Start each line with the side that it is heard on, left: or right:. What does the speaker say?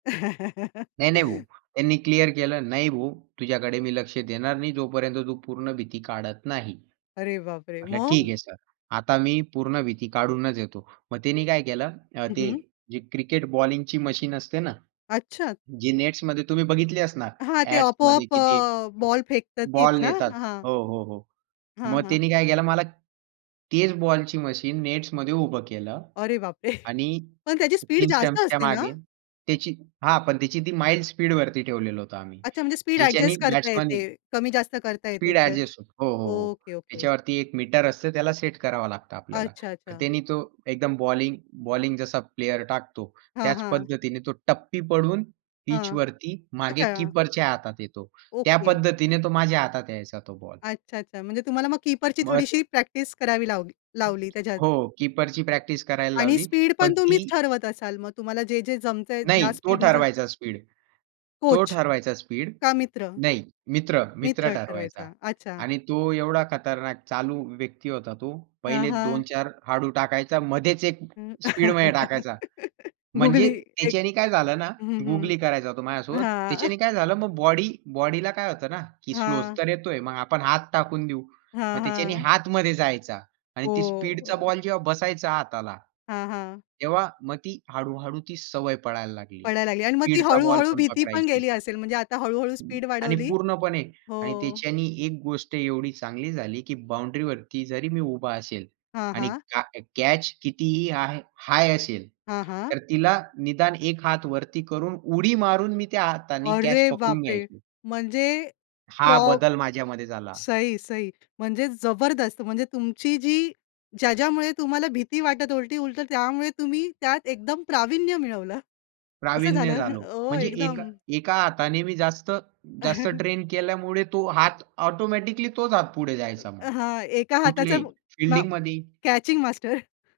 right: नाही, नाही, भो. त्यांनी क्लिअर केलं "नाही भो, तुझ्याकडे मी लक्ष देणार नाही जोपर्यंत तू पूर्ण भीती काढत नाही."
left: अरे बाप रे!
right: म्हटलं "ठीक
left: मग?
right: आहे सर, आता मी पूर्ण भीती काढूनच येतो." मग त्यांनी काय केलं,
left: हं,
right: ते
left: हं.
right: जे क्रिकेट बॉलिंगची मशीन असते ना,
left: अच्छा?
right: जी नेट्समध्ये तुम्ही बघितली असणार
left: हां, ते
right: ॲड्समध्ये
left: आपोआप
right: की ती
left: अ, बॉल फेकतात
right: बॉल
left: तीच ना,
right: नेतात.
left: हां.
right: हो, हो, हो.
left: हां,
right: मग
left: हां.
right: तिने काय केलं, मला तेच बॉलची मशीन नेट्समध्ये उभ केलं
left: अरे बाप रे!
right: आणि
left: पण त्याची स्पीड
right: 3
left: जास्त
right: स्टंप्सच्या
left: असते ना?
right: मागे त्याची हां, पण तीची ती माईल्ड स्पीड वरती ठेवलेलो होतो आम्ही.
left: अच्छा, म्हणजे स्पीड
right: जिच्यानी
left: एडजस्ट करता
right: बॅट्समन
left: येते. कमी-जास्त करता येते,
right: स्पीड
left: ते?
right: एडजस्ट हो, हो, हो, हो.
left: Okay, okay.
right: त्याच्यावरती एक मीटर असत त्याला सेट करावा लागत आपल्याला.
left: अच्छा, अच्छा.
right: त्याने तो एकदम बॉलिंग, बॉलिंग जसा प्लेयर टाकतो
left: हां,
right: त्याच
left: हां.
right: पद्धतीने तो टप्पी पडून पिच
left: हां,
right: वरती मागे
left: अच्छा.
right: कीपरच्या हातात येतो. त्या
left: ओके.
right: पद्धतीने तो माझ्या हातात यायचा तो बॉल.
left: अच्छा, अच्छा. म्हणजे तुम्हाला मग कीपरची
right: मग
left: थोडीशी प्रॅक्टिस करावी लावली लावली त्याच्यात.
right: हो, कीपरची प्रॅक्टिस करायला
left: आणि
right: लावली.
left: स्पीड
right: पण
left: पण तुम्हीच
right: ती
left: ठरवत असाल मग? तुम्हाला जे-जे जमतंय
right: नाही,
left: ज्या
right: तो
left: स्पीडने ज
right: ठरवायचा स्पीड. तो
left: कोच
right: ठरवायचा स्पीड
left: का मित्र?
right: नाही, मित्र, मित्र
left: मित्र
right: ठरवायचा
left: ठरवायचा. अच्छा.
right: आणि तो एवढा खतरनाक, चालू व्यक्ती होता तो.
left: हां,
right: पहिले दोन
left: हां.
right: चार हळू टाकायचा मध्येच एक
left: हं,
right: स्पीडमध्ये टाकायचा.
left: गुगली
right: म्हणजे
left: एक
right: त्याच्याने काय झालं ना,
left: हं,
right: गुगली
left: हं,
right: करायचा तो
left: हां.
right: माझ्यासोबत. त्याच्याने काय झालं, मग बॉडी बॉडीला काय होत ना, की स्लो
left: हां.
right: तर येतोय मग आपण हात टाकून देऊ. मग
left: हां,
right: त्याच्याने
left: हां.
right: हात मध्ये जायचा आणि ती
left: हो.
right: स्पीडचा
left: [unintelligible]
right: बॉल जेव्हा बसायचा हाताला.
left: हां, हां.
right: तेव्हा मग ती हळू-हळू ती सवय पडायला लागली
left: पडायला लागली आणि मग ती
right: स्पीडचा बॉल
left: हळू-हळू
right: पण
left: भीती पण
right: पकडायची.
left: गेली असेल, म्हणजे आता हळू-हळू स्पीड
right: आणि
left: वाढवली
right: पूर्णपणे आणि
left: हो.
right: त्याच्याने एक गोष्ट एवढी चांगली झाली, की बाउंडरी वरती जरी मी उभा असेल
left: हां,
right: आणि
left: हां.
right: का कॅच कितीही हाय हाय असेल
left: हां, हां.
right: तर तिला निदान एक हात वरती करून उडी मारून मी त्या हाताने कॅच
left: अरे बाप
right: पकडून
left: रे!
right: घ्यायचो.
left: म्हणजे प्रॉ
right: हा बदल माझ्यामध्ये झाला.
left: सही, सही म्हणजे जबरदस्त, म्हणजे तुमची जी ज्या-ज्यामुळे तुम्हाला भीती वाटत उलटी उलट त्यामुळे तुम्ही त्यात एकदम प्रावीण्य मिळवलं. असं
right: प्रावीण्य
left: झालं,
right: झालो.
left: हो
right: म्हणजे एक
left: एकदम.
right: एका हाताने मी जास्त जास्त ट्रेन केल्यामुळे तो हात ऑटोमॅटिकली तोच हात पुढे जायचा मग.
left: अ, हां एका हाताचा
right: कुठल्याही
left: मा
right: फील्डिंगमध्ये ही.
left: Catching master.